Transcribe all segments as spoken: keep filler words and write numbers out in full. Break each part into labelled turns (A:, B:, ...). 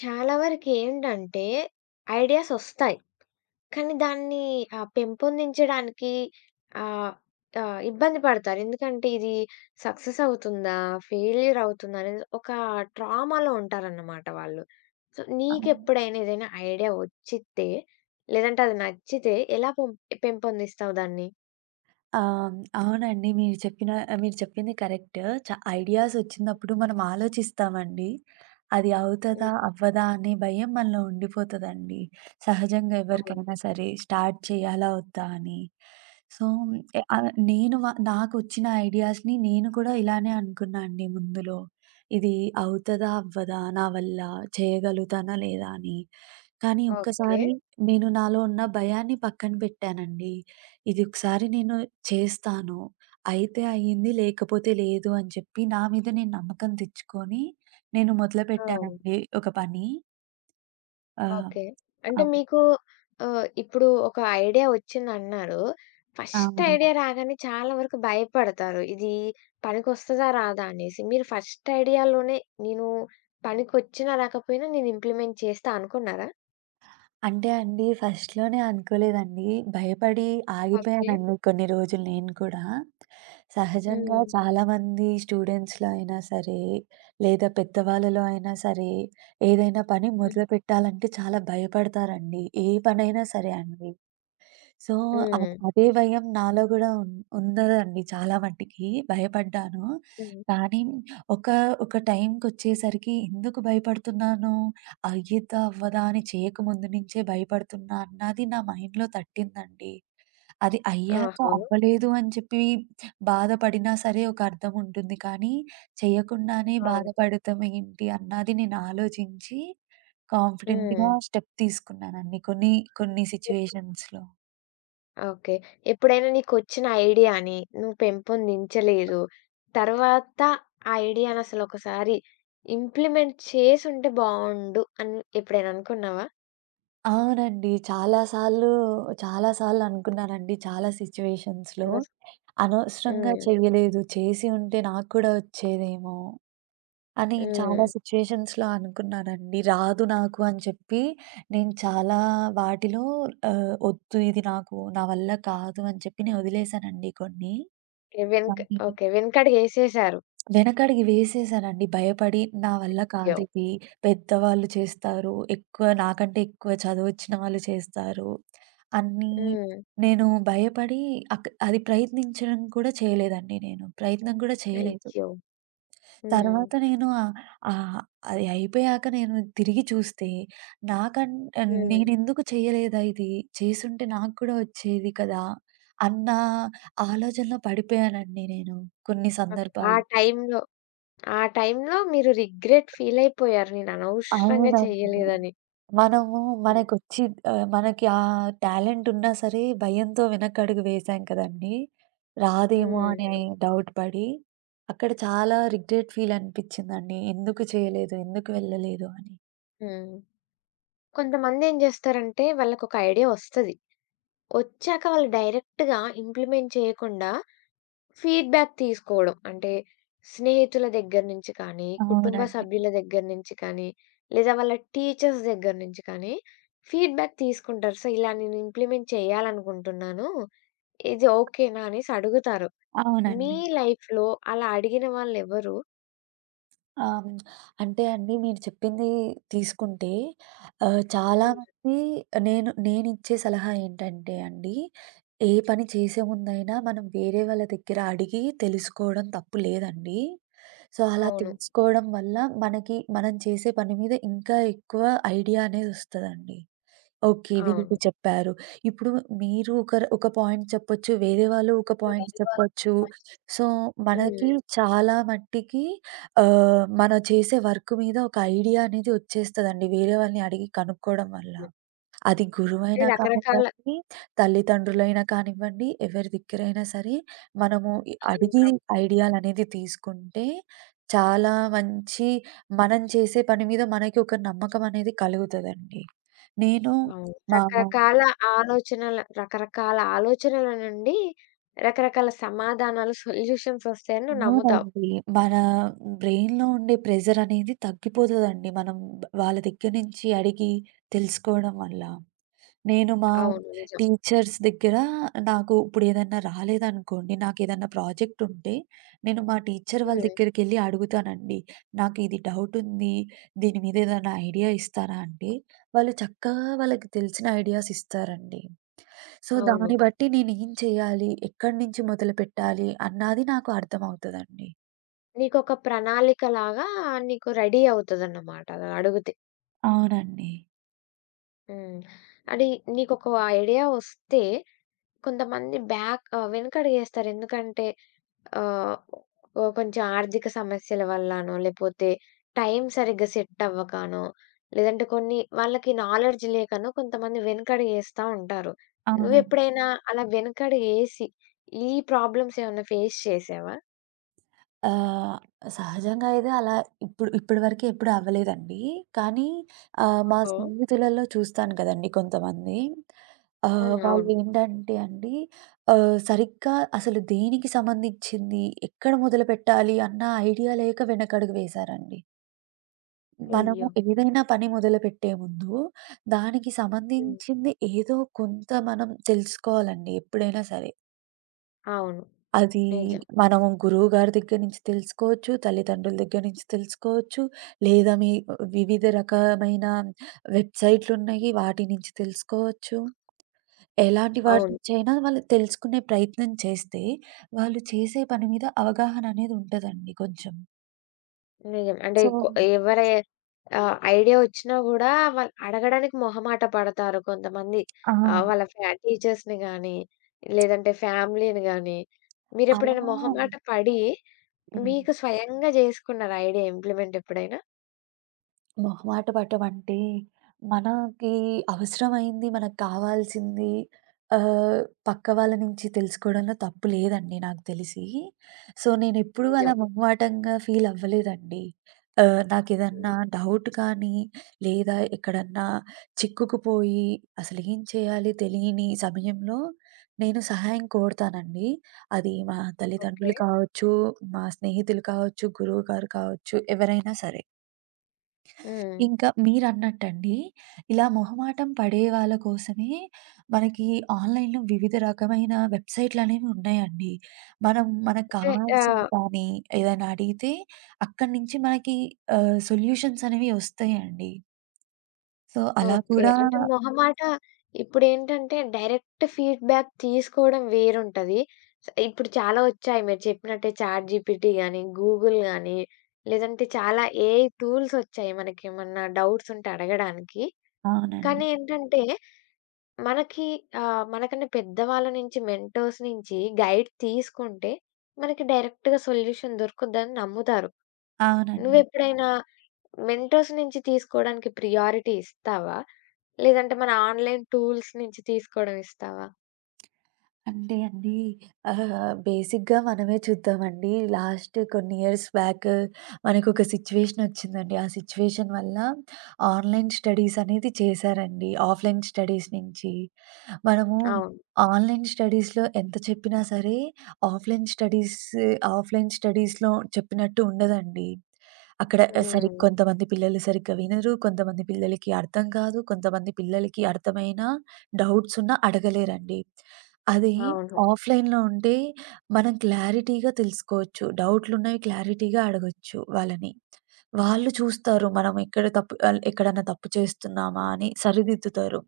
A: చాలా వరకేంటంటే ఐడియాసొస్తాయి. కానీ దాన్ని ఆహ్, పెంపొందించడానికి ఆహ్, ఆహ్, ఇబ్బంది పడతారు. ఎందుకంటే ఇది సక్సెస్ అవుతుందా? ఫెయిల్యూర్ అవుతుందా? అనేది ఒక ట్రామాలో ఉంటారన్నమాట వాళ్ళు. సో,
B: అవును.
A: నీకెప్పుడైనా ఏదైనా ఐడియా వచ్చితే, లేదంటే అది నచ్చితే ఎలా పొం పెంపొందిస్తావు దాన్ని?
B: ఆహ్, అవునండి. మీరు చెప్పిన మీరు చెప్పింది కరెక్ట్. చ ఐడియాస్ ఒచ్చినప్పుడు మనం ఆలోచిస్తామండి. అది అవుతదా?
A: హ్మ్.
B: అవ్వదా? అనే భయం మనలో ఉండిపోతదండి. సహజంగా
A: అవును.
B: ఎవరికైనా సరే స్టార్ట్ చేయాలా? వద్దా? అని. సో, ఎ ఆహ్, నేను వ నాకొచ్చిన ఐడియాస్‌ని నేను కూడా ఇలానే అనుకున్నా అండి ముందులో. ఇది అవుతదా? అవ్వదా? నా వల్ల చేయగలుగుతానా? లేదా? అని. కానీ
A: ఓకే.
B: ఒక్కసారి నేను నాలో ఉన్న భయాన్ని పక్కన పెట్టానండి. ఇది ఒకసారి నేను చేస్తాను. అయితే అయింది, లేకపోతే లేదు అని చెప్పి నా మీద నేను నమ్మకం తెచ్చుకొని నేను
A: ఓహ్!
B: మొదలుపెట్టానండి ఒక పని. ఆహ్,
A: ఓకే. అంటే
B: అవును.
A: మీకు ఆహ్, ఇప్పుడు ఒక ఐడియా వచ్చిందన్నారు. ఫస్ట్ ఐడియా
B: అవునండి.
A: రాగానే చాలా వరకు భయపడతారు. ఇది పనికొస్తదా? రాదా? అనేసి. మీరు ఫస్ట్ ఐడియాలోనే నేను పనికొచ్చినా రాకపోయినా నేను ఇంప్లిమెంట్ చేస్తా అనుకున్నారా?
B: అంటే అండి ఫస్ట్‌లోనే అనుకోలేదండి. భయపడి
A: ఓకే.
B: ఆగిపోయానండి కొన్ని రోజులు నేను కూడా. సహజంగా
A: హ్మ్.
B: చాలామంది స్టూడెంట్స్‌లో అయినా సరే, లేదా పెద్దవాళ్ళలో అయినా సరే, ఏదైనా పని
A: హ్మ్.
B: మొదలుపెట్టాలంటే చాలా భయపడతారండి. ఏ పనైనా సరే అండి. సో, అద్
A: హ్మ్.
B: అదే భయం నాలో గూడా ఉన్ ఉన్నదండి చాలా మటికి. భయపడ్డాను.
A: హ్మ్.
B: కానీ ఒక, ఒక టైంకొచ్చేసరికి ఎందుకు భయపడుతున్నాను? అయ్యిద్దా? అవ్వదా? అని చేయకముందు నుంచే భయపడుతున్నా అన్నది నా మైండ్‌లో తట్టిందండి. అది అయ్యాక
A: ఆహా!
B: అవ్వలేదు అని చెప్పి బాధపడినా సరే ఒక అర్థం ఉంటుంది. కానీ చేయకుండానే
A: అవును.
B: బాధపడటం ఏంటి అన్నది నేను ఆలోచించి కాన్ఫిడెంట్‌గా
A: హ్మ్.
B: స్టెప్ తీసుకున్నానండి కొన్ని, కొన్ని సిట్యుయేషన్స్‌లో.
A: ఓకే. ఎప్పుడైనా నీకొచ్చిన ఐడియాని నువ్వు పెంపొందించలేదు. తర్వాత ఆ ఐడియాని అసలొకసారి ఇంప్లిమెంట్ చేసుంటే బావుండు అని ఎప్పుడైనా అనుకున్నావా?
B: అవునండి. చాలా సార్లు, చాలా సార్లు అనుకున్నానండి. చాలా సిట్యుయేషన్స్‌లో
A: అనస్
B: అనవసరంగా
A: హ్మ్.
B: చేయలేదు. చేసి ఉంటే నాకు కూడా వచ్చేదేమో అని చాలా
A: హ్మ్.
B: సిట్యుయేషన్స్‌లో అనుకున్నానండి. రాదు నాకు అని చెప్పి నేను చాలా వాటిలో ఆహ్, వద్దు ఇది నాకు నా వల్ల కాదు అని చెప్పి నేను వదిలేసానండి కొన్ని.
A: ఓకే. వెనక
B: కానీ
A: ఓకే. వెనకడుగేసేశారు.
B: వెనకడుగు వేసేసానండి భయపడి నా వల్ల
A: అయ్యో!
B: కాదు ఇది. పెద్దవాళ్ళు చేస్తారు. ఎక్కువ నాకంటే ఎక్కువ చదువొచ్చిన వాళ్ళు చేస్తారు. అన్నీ
A: హ్మ్.
B: నేను భయపడి అక్ అది ప్రయత్నించడం కూడా చేయలేదండి నేను. ప్రయత్నం కూడా చేయలేదు.
A: అయ్యో! హ్మ్.
B: తర్వాత నేను ఆహ్, ఆహ్, అది అయిపోయాక నేను తిరిగి చూస్తే నాకన్
A: హ్మ్.
B: నేనెందుకు చేయలేదా ఇది? చేసుంటే నాకు కూడా వచ్చేది కదా! అన్న ఆలోచనలో పడిపోయానండి నేను కొన్ని
A: ఓకే. ఆ
B: సందర్భాల్లో.
A: టైంలో ఆ టైంలో మీరు రిగ్రెట్ ఫీలయిపోయారు. నేను అనవసరంగా
B: అవునండి.
A: చేయలేదని.
B: మనము
A: హ్మ్.
B: మనకొచ్చి ఆహ్, మనకి ఆ టాలెంట్ ఉన్నా సరే భయంతో వెనకడుగు వేశాం కదండీ! రాదేమో అనే
A: హ్మ్.
B: డౌట్ పడి, అక్కడ చాలా రిగ్రెట్ ఫీల్ అనిపించిందండి. ఎందుకు చేయలేదు? ఎందుకు వెళ్ళలేదు? అని.
A: హ్మ్. కొంతమందేం జేస్తారంటే వాళ్ళకొక ఐడియా వస్తది. ఒచ్చాక వాళ్ళు డైరెక్ట్‌గా ఇంప్లిమెంట్ చేయకుండా, ఫీడ్‌బ్యాక్ తీసుకోవడం. అంటే, స్నేహితుల దగ్గర నుంచి కానీ, కుటుంబ
B: అవునండి.
A: సభ్యుల దగ్గర నుంచి కానీ, లేదా వాళ్ళ టీచర్స్ దగ్గర నుంచి కానీ, ఫీడ్‌బ్యాక్ తీసుకుంటారు. సో, ఇలా నేను ఇంప్లిమెంట్ చేయాలనుకుంటున్నాను. ఇది ఓకేనా అనేసి అడుగుతారు. మీ
B: అవునండి.
A: లైఫ్‌లో అలా అడిగిన వాళ్ళెవరు?
B: ఆ! హ్మ్. అంటే అండి మీరు చెప్పింది తీసుకుంటే ఆహ్, చాలా
A: హ్మ్.
B: మంది నేను నేనిచ్చే సలహా ఏంటంటే అండి, ఏ పని చేసే ముందైనా మనం వేరే వాళ్ళ దగ్గర అడిగి తెలుసుకోవడం తప్పు లేదండి. సో, అలా
A: అవును.
B: తెలుసుకోవడం వల్ల మనకి మనం చేసే పని మీద ఇంకా ఎక్కువ ఐడియా అనేదొస్తదండి. ఓకే. వీళ్ళకి
A: అవును.
B: చెప్పారు. ఇప్పుడు మీరు ఒకరు ఒక పాయింట్ చెప్పొచ్చు. వేరే వాళ్ళు ఒక
A: వేరే
B: పాయింట్
A: వాళ్ళు
B: చెప్పొచ్చు. సో,
A: హ్మ్.
B: మనకి చాలా మట్టికి ఆహ్, మనం చేసే వర్క్ మీద ఒక ఐడియా అనేది వచ్చేస్తదండి. వేరే వాళ్ళని అడిగి కనుక్కోవడం వల్ల. అది
A: అంటే
B: గురువైనా
A: రకరకాల
B: కానివ్వండి, తల్లిదండ్రులైనా కానివ్వండి, ఎవరి దగ్గరైనా సరే మనము ఇ అడిగి
A: హ్మ్.
B: ఐడియాలనేది తీసుకుంటే చాలా మంచి మనం చేసే పని మీద మనకి ఒక నమ్మకం అనేది కలుగుతదండి. నేను
A: అవును.
B: మా
A: రకరకాల ఆలోచనల రకరకాల ఆలోచనల నుండి రకరకాల సమాధానాలు, సొల్యూషన్స్ వస్తాయని నువ్వు నమ్ముతావు.
B: అవునండి. మన బ్రెయిన్‌లో ఉండే ప్రెషర్ అనేది తగ్గిపోతదండి. మనం బ- వాళ్ళ దగ్గర నుంచి అడిగి తెలుసుకోవడం వల్ల. నేను మా
A: అవును. నిజం.
B: టీచర్స్ దగ్గర నాకు ఇప్పుడు ఏదన్నా రాలేదనుకోండి, నాకేదన్నా ప్రాజెక్ట్ ఉంటే, నేను మా టీచర్ వాళ్ళ
A: హ్మ్.
B: దగ్గరికెళ్ళి అడుగుతానండి. నాకు ఇది డౌట్ ఉంది. దీని మీద ఏదైనా ఐడియా ఇస్తారా అంటే, వాళ్ళు చక్కగా వాళ్ళకి తెలిసిన ఐడియాస్ ఇస్తారండి. సో,
A: అవును.
B: దాన్ని బట్టి నేనేం చేయాలి? ఎక్కడి నుంచి మొదలుపెట్టాలి? అన్నది నాకు అర్థమవుతదండి.
A: నీకొక ప్రణాళికలాగా నీకు రెడీ అవుతదన్నమాట అలా అడుగుతే.
B: అవునండి.
A: హ్మ్. అది నీకొక ఐడియా వస్తే కొంతమంది బ్యాక్ ఆహ్, వెనకడుగేస్తారు. ఎందుకంటే ఆహ్, ఓహ్! కొంచెం ఆర్థిక సమస్యల వల్లనో, లేపోతే టైం సరిగ్గా సెట్ అవ్వకనో, లేదంటే కొన్ని వాళ్ళకి నాలెడ్జ్ లేకనో కొంతమంది వెనకడుగేస్తా ఉంటారు.
B: అవునండి.
A: నువ్వెప్పుడైనా అలా వెనకడుగేసి, ఈ ప్రాబ్లమ్స్ ఏమన్నా ఫేస్ చేశావా?
B: ఆహ్, సహజంగా అయితే అలా ఇప్పుడు ఇప్పటి వరకు ఎప్పుడు అవ్వలేదండి. కానీ ఆహ్, మా
A: ఓహో!
B: స్నేహితులలో చూస్తాను కదండీ కొంతమంది. ఆహ్,
A: హ్మ్. అవును.
B: వాళ్ళేంటంటే అండి ఆహ్, సరిగ్గా అసలు దేనికి సంబంధించింది? ఎక్కడ మొదలుపెట్టాలి? అన్న ఐడియా లేక వెనకడుగు వేశారండి. మనము
A: అయ్యో!
B: ఏదైనా పని మొదలుపెట్టే ముందు, దానికి
A: హ్మ్.
B: సంబంధించింది ఏదో కొంత మనం తెలుసుకోవాలండి ఎప్పుడైనా సరే.
A: అవును.
B: అది
A: నిజం.
B: మనము గురువు గారి దగ్గర నుంచి తెలుసుకోవచ్చు, తల్లిదండ్రుల దగ్గర నుంచి తెలుసుకోవచ్చు, లేదా మీ వివిధ రకమైన వెబ్‌సైట్‌లున్నాయి వాటి నుంచి తెలుసుకోవచ్చు. ఎలాంటి వాటి
A: అవును.
B: నుంచైనా వాళ్ళు తెలుసుకునే ప్రయత్నం చేస్తే, వాళ్ళు చేసే పని మీద అవగాహన అనేది ఉంటదండి కొంచెం.
A: నిజం. అంటే
B: సో
A: కొ ఎవరి ఆహ్, ఐడియా వచ్చినా గూడా వాళ్ళు అడగడానికి మొహమాట పడతారు కొంతమంది.
B: ఆ!
A: ఆహ్, వాళ్ళ ఫ్యా టీచర్స్‌ని గానీ, లేదంటే ఫ్యామిలీని గానీ,
B: అలా
A: మీరెప్పుడైనా మొహమాట పడి,
B: హ్మ్.
A: మీకు స్వయంగా జేసుకున్నారా ఐడియా ఇంప్లిమెంట్ ఎప్పుడైనా?
B: మొహమాట పడటం అంటే, మనకి అవసరమైంది, మనకు కావాల్సింది ఆహ్, పక్క వాళ్ళ నుంచి తెలుసుకోవడంలో తప్పు లేదండి నాకు తెలిసి. సో, నేనెప్పుడూ అలా
A: నిజం.
B: మొహమాటంగా ఫీల్ అవ్వలేదండి. ఆహ్,
A: హ్మ్.
B: నాకేదన్నా డౌట్ కానీ, లేదా ఎక్కడన్నా చిక్కుకుపోయి అసలేం చేయాలి తెలియని సమయంలో నేను సహాయం కోరుతానండి. అది మా
A: ఓకే.
B: తల్లిదండ్రులు కావచ్చు, మా స్నేహితులు కావచ్చు, గురువుగారు కావచ్చు, ఎవరైనా సరే.
A: హ్మ్.
B: ఇంకా మీరన్నట్టండి, ఇలా మొహమాటం పడే వాళ్ళ కోసమే మనకి ఆన్‌లైన్‌లో వివిధ రకమైన వెబ్‌సైట్‌లనేవి ఉన్నాయండి. మనం మనకు
A: అంటే
B: కావాల్సిన
A: ఆహ్
B: కానీ ఏదైనా అడిగితే అక్కడి నుంచి మనకి ఆహ్, సొల్యూషన్స్ అనేవి వస్తాయండి. సో, అలా
A: ఓకే.
B: కూడా
A: అంటే మొహమాట ఇప్పుడేంటంటే డైరెక్ట్ ఫీడ్‌బ్యాక్ తీసుకోవడం వేరుంటది. స ఇప్పుడు చాలా వచ్చాయి మీరు చెప్పినట్టే చాట్‌జీపీటీ గాని, గూగుల్ గాని, లేదంటే చాలా ఏఐ టూల్స్ వచ్చాయి మనకేమన్నా డౌట్స్ ఉంటే అడగడానికి.
B: అవునండి.
A: కానీ ఏంటంటే మనకి ఆహ్, మనకన్నా పెద్దవాళ్ళ నుంచి మెంటోర్స్ నుంచి గైడ్ తీసుకుంటే మనకి డైరెక్ట్‌గా సొల్యూషన్ దొరుకుద్దని నమ్ముతారు.
B: అవునండి.
A: నువ్వెప్పుడైనా మెంటర్స్ నుంచి తీసుకోడానికి ప్రియారిటీ ఇస్తావా? లేదంటే మన ఆన్‌లైన్ టూల్స్ నుంచి తీసుకోవడం ఇస్తావా?
B: అంటే అండి ఆహ్, బేసిక్‌గా మనమే చూద్దామండి. లాస్ట్ కొన్ని ఇయర్స్ బ్యాక్ మనకొక సిట్యుయేషన్ వచ్చిందండి. ఆ సిట్యుయేషన్ వల్ల ఆన్‌లైన్ స్టడీస్ అనేది చేశారండి. ఆఫ్‌లైన్ స్టడీస్ నుంచి. మనము
A: అవును.
B: ఆన్‌లైన్ స్టడీస్‌లో ఎంత చెప్పినా సరే, ఆఫ్‌లైన్ స్టడీస్ ఆఫ్‌లైన్ స్టడీస్‌లో చెప్పినట్టు ఉండదండి. అక్కడ ఆహ్, సరి
A: హ్మ్.
B: కొంతమంది పిల్లలు సరిగ్గా వినరు. కొంతమంది పిల్లలకి అర్థం కాదు. కొంతమంది పిల్లలకి అర్థమైనా, డౌట్స్ ఉన్నా అడగలేరండి. అదే
A: అవును.
B: ఆఫ్‌లైన్‌లో ఉంటే మనం క్లారిటీగా తెలుసుకోవచ్చు. డౌట్‌లున్నవి క్లారిటీగా అడగొచ్చు వాళ్ళని. వాళ్ళు చూస్తారు మనం ఎక్కడ తప్పు ఆల్ ఎక్కడన్నా తప్పు చేస్తున్నామా
A: హ్మ్.
B: అని సరిదిద్దుతారు.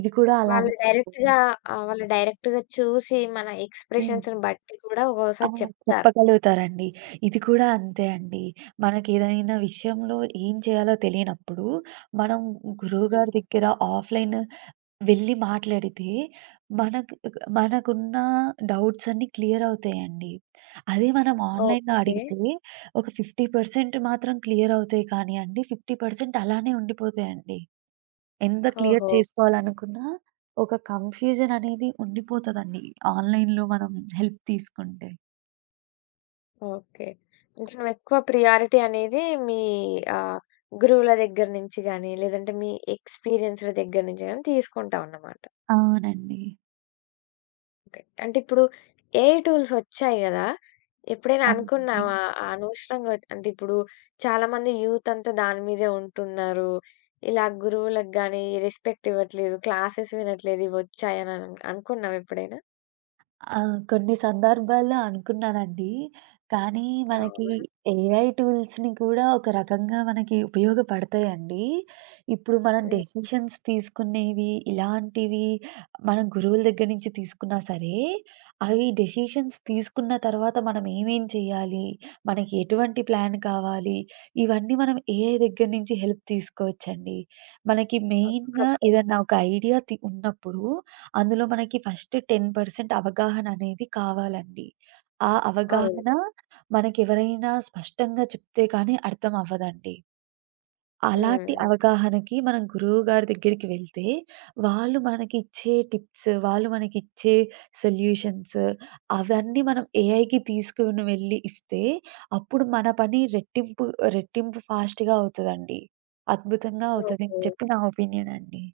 B: ఇది కూడా
A: వాళ్ళు
B: అలానే
A: డైరెక్ట్‌గా ఆహ్, వాళ్ళు డైరెక్ట్‌గా చూసి మన
B: హ్మ్.
A: ఎక్స్‌ప్రెషన్స్‌ని బట్టి కూడా
B: ఆ!
A: ఒక్కోసారి చెప్తారు.
B: చెప్పగలుగుతారండి. ఇది కూడా అంతే అండి. మనకేదైనా విషయంలో ఏం చేయాలో తెలియనప్పుడు, మనం
A: హ్మ్.
B: గురువుగారి దగ్గర ఆఫ్‌లైన్ వెళ్ళి మాట్లాడితే, మనకు మనకున్న డౌట్స్ అన్నీ క్లియర్ అవుతాయండి. అదే మనం ఆన్‌లైన్‌లో
A: ఓకే.
B: అడిగితే ఒక యాభై శాతం మాత్రం క్లియర్ అవుతాయి కానియండి, యాభై శాతం అలానే ఉండిపోతాయండి. ఎంత క్లియర్
A: ఓహో!
B: చేసుకోవాలనుకున్నా, ఒక కన్‌ఫ్యూజన్ అనేది ఉండిపోతదండి. ఆన్‌లైన్‌లో మనం హెల్ప్ తీసుకుంటే.
A: ఓకే. అంటే నువ్వెక్కువ ప్రియారిటీ అనేది మీ ఆహ్, గురువుల దగ్గర నుంచి గాని, లేదంటే మీ ఎక్స్‌పీరియన్స్‌ల దగ్గర నుంచి గాని తీసుకుంటావన్నమాట.
B: అవునండి.
A: ఓకే. అంటే ఇప్పుడు ఏఐ టూల్స్ వచ్చాయి గదా! ఎప్పుడైనా
B: అవునండి.
A: అనుకున్నావా ఆ అనవసరంగా వచ్చ- అంటే ఇప్పుడు చాలామంది యూత్ అంతా దాని మీదే ఉంటున్నారు. ఇలా గురువులకు గాని రెస్పెక్ట్ ఇవ్వట్లేదు. క్లాసెస్ వినట్లేదు ఇవొచ్చాయని అన్ అనుకున్నావా ఎప్పుడైనా?
B: ఆ! కొన్ని సందర్భాల్లో అనుకున్నానండి. కానీ మనకి
A: అవును.
B: ఏఐ టూల్స్‌ని కూడా ఒక రకంగా మనకి ఉపయోగపడతాయండి. ఇప్పుడు మనం
A: హ్మ్.
B: డెసిషన్స్ తీసుకునేవి ఇలాంటివి మన గురువుల దగ్గర నుంచి తీసుకున్నా సరే, అవి డెసిషన్స్ తీసుకున్న తర్వాత మనం ఏమేం చేయాలి? మనకి ఎటువంటి ప్లాన్ కావాలి? ఇవన్నీ మనం ఏఐ దగ్గర నుంచి హెల్ప్ తీసుకోవచ్చండి. మనకి
A: ఒకప్పుడు.
B: మెయిన్‌గా ఏదన్నా ఒక ఐడియా తి ఉన్నప్పుడు అందులో మనకి ఫస్ట్ పది శాతం అవగాహన అనేది కావాలండి. ఆ
A: అవును.
B: అవగాహన మనకెవరైనా స్పష్టంగా చెప్తే కానీ అర్థం అవ్వదండి. అలాంటి
A: హ్మ్.
B: అవగాహనకి మనం గురువుగారి దగ్గరికి వెళ్తే, వాళ్ళు మనకిచ్చే టిప్స్, వాళ్ళు మనకిచ్చే సొల్యూషన్స్ అవన్నీ మనం ఏఐకి తీసుకొని వెళ్లి ఇస్తే, అప్పుడు మన పని రెట్టింపు రెట్టింపు ఫాస్ట్‌గా అవుతదండి. అద్భుతంగా అవుతదని
A: ఓకే.
B: చెప్పి నా ఒపీనియన్ అండి.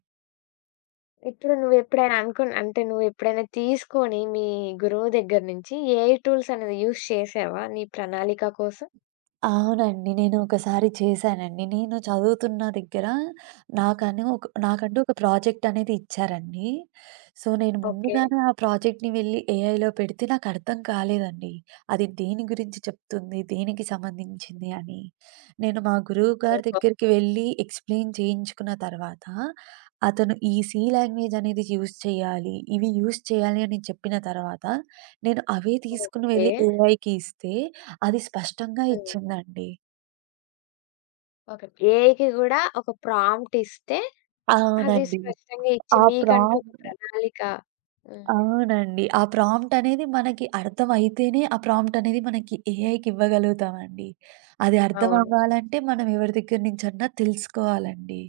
A: ఇప్పుడు నువ్వెప్పుడైనా అనుకున్న అంటే నువ్వెప్పుడైనా తీసుకొని మీ గురువు దగ్గర నుంచి ఏఐ టూల్స్ అనేది యూజ్ చేశావా నీ ప్రణాళిక కోసం?
B: అవునండి. నేను ఒకసారి చేశానండి. నేను చదువుతున్న దగ్గర నాకని ఒక నాకంటూ ఒక ప్రాజెక్ట్ అనేది ఇచ్చారండి. సో, నేను
A: ఓకే.
B: ముందుగానే ఆ ప్రాజెక్ట్‌ని వెళ్లి ఏఐలో పెడితే నాకు అర్థం కాలేదండి. అది దేని గురించి చెప్తుంది? దేనికి సంబంధించింది అని. నేను మా గురువు గారి
A: ఓహో!
B: దగ్గరికి వెళ్లి ఎక్స్‌ప్లెయిన్ చేయించుకున్న తర్వాత, అతను ఈ సి లాంగ్వేజ్ అనేది యూజ్ చేయాలి. ఇవి యూజ్ చేయాలి అని చెప్పిన తర్వాత, నేను అవే తీసుకొని
A: ఓకే.
B: వెళ్లి ఏఐకి ఇస్తే అది స్పష్టంగా
A: హ్మ్.
B: ఇచ్చిందండి.
A: ఓకే. ఏఐకి గూడా ఒక ప్రాంప్ట్ ఇస్తే అది
B: అవునండి.
A: స్పష్టంగా ఇచ్చి
B: ఆ
A: మీకంటూ
B: ప్రాం
A: ఒక ప్రణాళిక హ్మ్.
B: అవునండి. ఆ ప్రాంప్ట్ అనేది మనకి అర్థమైతేనే ఆ ప్రాంప్ట్ అనేది మనకి ఏఐకి ఇవ్వగలుగుతామండి. అది అర్థం
A: అవును.
B: అవ్వాలంటే మనం ఎవరి దగ్గర నుంచన్నా తెలుసుకోవాలండి.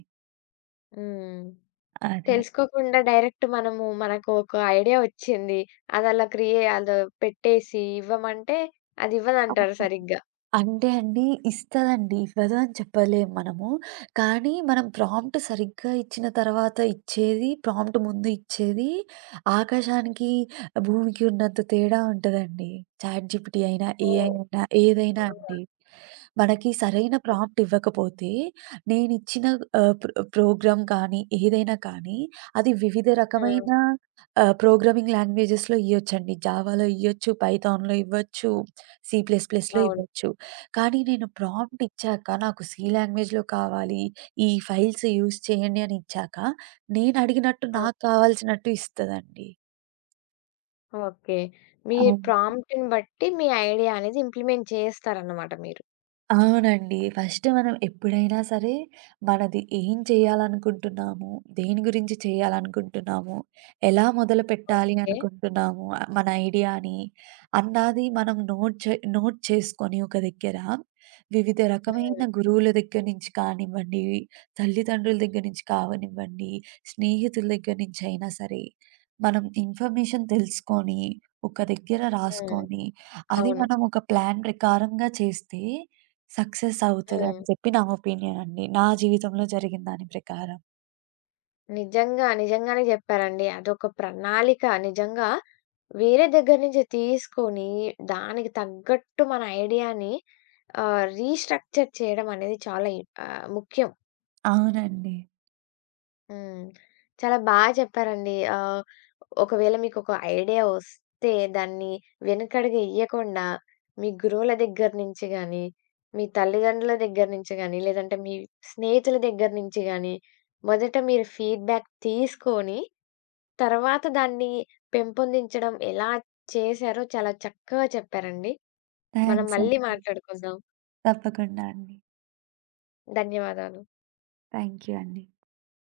A: హ్మ్.
B: అదే.
A: తెలుసుకోకుండా డైరెక్ట్ మనము మనకు ఒక ఐడియా వచ్చింది. అది అలా క్రియే అలా పెట్టేసి ఇవ్వమంటే అది
B: ఆ!
A: ఇవ్వదంటారు సరిగ్గా.
B: అంటే అండి ఇస్తదండి. ఇవ్వదు అని చెప్పలేం మనము. కానీ మనం ప్రాంప్ట్ సరిగ్గా ఇచ్చిన తర్వాత ఇచ్చేది, ప్రాంప్ట్ ముందు ఇచ్చేది ఆకాశానికి, భూమికి ఉన్నంత తేడా ఉంటదండి. చాట్‌జీపీటీ అయినా, ఏఐ
A: ఓహ్!
B: అయినా ఏదైనా
A: అవునా?
B: అండి. మనకి సరైన ప్రాంప్ట్ ఇవ్వకపోతే నేనిచ్చిన ఆహ్, ప్రో ప్రోగ్రామ్ కానీ, ఏదైనా కానీ అది వివిధ రకమైన
A: ఆ!
B: ఆహ్, ప్రోగ్రామింగ్ లాంగ్వేజెస్‌లో ఇయ్యొచ్చండి. జావాలో ఇయ్యొచ్చు, పైథాన్‌లో ఇవ్వచ్చు, సి ప్లస్ ప్లస్‌లో
A: అవును.
B: ఇవ్వచ్చు. కానీ నేను ప్రాంప్ట్ ఇచ్చాక, నాకు సి లాంగ్వేజ్‌లో కావాలి, ఈ ఫైల్స్ యూజ్ చేయండి అని ఇచ్చాక, నేను అడిగినట్టు
A: ఓహ్!
B: నాకు కావాల్సినట్టు ఇస్తదండి.
A: ఓకే. మీ ప్రాంప్ట్‌ని బట్టి మీ ఐడియా అనేది ఇంప్లిమెంట్ చేస్తారన్నమాట మీరు.
B: అవునండి. ఫస్ట్ మనం ఎప్పుడైనా సరే, మనది ఏం చేయాలనుకుంటున్నాము, దేని గురించి చేయాలనుకుంటున్నాము, ఎలా మొదలుపెట్టాలి
A: ఓకే.
B: అనుకుంటున్నాము ఆ మన ఐడియాని, అన్నది మనం నోట్ చే నోట్ చేసుకొని ఒక దగ్గర, వివిధ రకమైన
A: హ్మ్.
B: గురువుల దగ్గర నుంచి కానివ్వండి, తల్లిదండ్రుల దగ్గర నుంచి కానివ్వండి, స్నేహితుల దగ్గర నుంచి అయినా సరే, మనం ఇన్ఫర్మేషన్ తెలుసుకొని, ఒక దగ్గర
A: హ్మ్.
B: రాసుకొని, అది
A: అవును.
B: మనం ఒక ప్లాన్ ప్రకారంగా చేస్తే సక్సెస్
A: హ్మ్.
B: అవుతదని చెప్పి నా ఒపీనియన్ అండి. నా జీవితంలో జరిగిన దాని ప్రకారం.
A: నిజంగా. నిజంగానే జెప్పారండి. అదొక ప్రణాళిక నిజంగా వేరే దగ్గర నుంచి తీసుకొని, దానికి తగ్గట్టు మన ఐడియాని ఆహ్, రీస్ట్రక్చర్ చేయడం అనేది చాలా ఆహ్, ముఖ్యం.
B: అవునండి.
A: హ్మ్. చాలా బాగా చెప్పారండి. ఆహ్, ఒకవేళ మీకొక ఐడియా వస్తే దాన్ని వెనకడుగు ఎయ్యకుండా మీ గురువుల దగ్గర నుంచి గానీ, మీ తల్లిదండ్రుల దగ్గర నుంచి గానీ, లేదంటే మీ స్నేహితుల దగ్గర నుంచి గానీ, మొదట మీరు ఫీడ్‌బ్యాక్ తీసుకొని, తర్వాత దాన్ని పెంపొందించడం ఎలా చేశారో చాలా చక్కగా చెప్పారండి. మనం
B: థాంక్స్
A: మళ్ళీ
B: అండి.
A: మాట్లాడుకుందాం.
B: తప్పకుండా అండి.
A: ధన్యవాదాలు.
B: థాంక్ యూ అండి.